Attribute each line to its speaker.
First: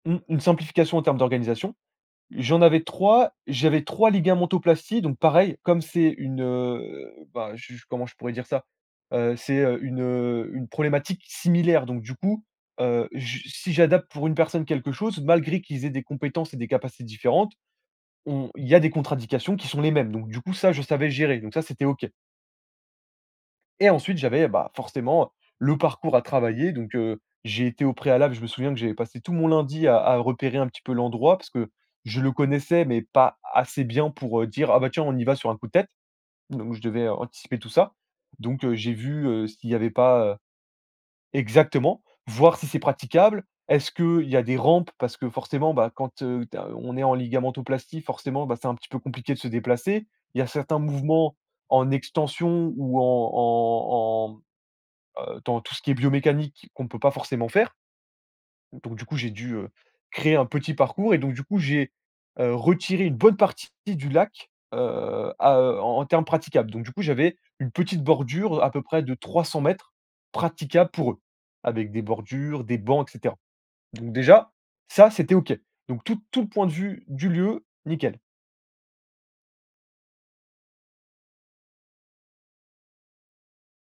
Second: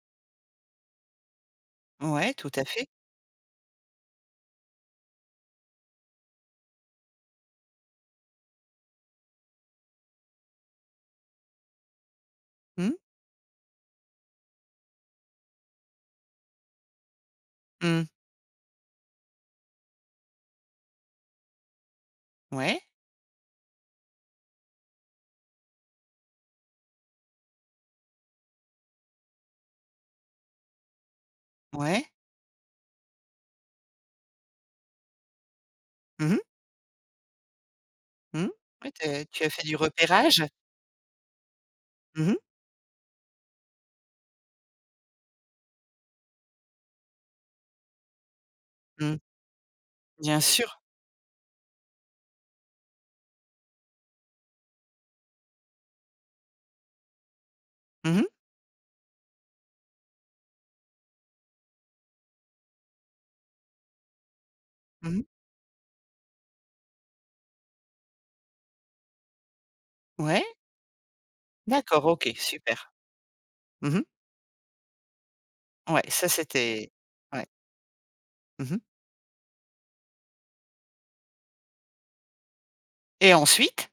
Speaker 1: Mmh. Une simplification en termes d'organisation.
Speaker 2: Ouais, tout
Speaker 1: J'en
Speaker 2: à
Speaker 1: avais
Speaker 2: fait.
Speaker 1: 3, j'avais 3 ligamentoplasties donc pareil, comme c'est une, heu, bah, je je comment je pourrais dire ça? Heu, c'est heu, une, heu, une problématique similaire, donc du coup,
Speaker 2: Mmh.
Speaker 1: heu, je si j'adapte pour une personne quelque chose, malgré qu'ils aient des compétences et des capacités différentes
Speaker 2: Mmh.
Speaker 1: on il y a des contre indications qui sont les mêmes. Donc du coup, ça, je savais gérer, donc ça, c'était OK
Speaker 2: Ouais.
Speaker 1: et ensuite, j'avais, bah, heu, forcément, le parcours à travailler. Donc heu, j'ai été au préalable je me souviens que j'avais passé tout mon lundi à à repérer un petit peu l'endroit parce que
Speaker 2: Ouais.
Speaker 1: je le connaissais mais pas assez bien pour, heu, dire: «Ah bah tiens, on y va sur un coup de tête».
Speaker 2: Mmh mh.
Speaker 1: Donc je devais anticiper tout ça. Donc heu,
Speaker 2: Ouais
Speaker 1: j'ai
Speaker 2: tu es
Speaker 1: vu,
Speaker 2: tu
Speaker 1: heu,
Speaker 2: as fait
Speaker 1: s'il
Speaker 2: du
Speaker 1: y avait pas, heu
Speaker 2: repérage?
Speaker 1: exactement,
Speaker 2: Mmh mh.
Speaker 1: voir si c'est praticable. Est-ce qu'il y a des rampes? Parce que forcément, bah, quand, heu, tu as, heu, on est en ligamentoplastie, forcément, ben, c'est un petit peu
Speaker 2: Mmh.
Speaker 1: compliqué de se déplacer.
Speaker 2: Bien
Speaker 1: Il y a certains
Speaker 2: sûr.
Speaker 1: mouvements en extension ou en en en, heu, dans tout ce qui est biomécanique qu'on peut pas forcément faire
Speaker 2: Mmh mh.
Speaker 1: donc du coup, j'ai dû, heu, créer un petit parcours et donc, du coup, j'ai, heu, retiré une bonne partie du lac,
Speaker 2: Mmh mh.
Speaker 1: heu, à heu, en en terme praticable. Donc, du coup, j'avais une petite bordure à peu près de 300 m
Speaker 2: Ouais.
Speaker 1: praticables pour eux, avec des
Speaker 2: D'accord, OK.
Speaker 1: bordures,
Speaker 2: Super.
Speaker 1: des bancs et cetera.
Speaker 2: Mmh mh.
Speaker 1: Donc déjà, ça c'était OK.
Speaker 2: Ouais,
Speaker 1: Donc tout
Speaker 2: ça,
Speaker 1: tout le point de
Speaker 2: c'était
Speaker 1: vue du
Speaker 2: ouais.
Speaker 1: lieu, nickel.
Speaker 2: Mmh mh. Et ensuite?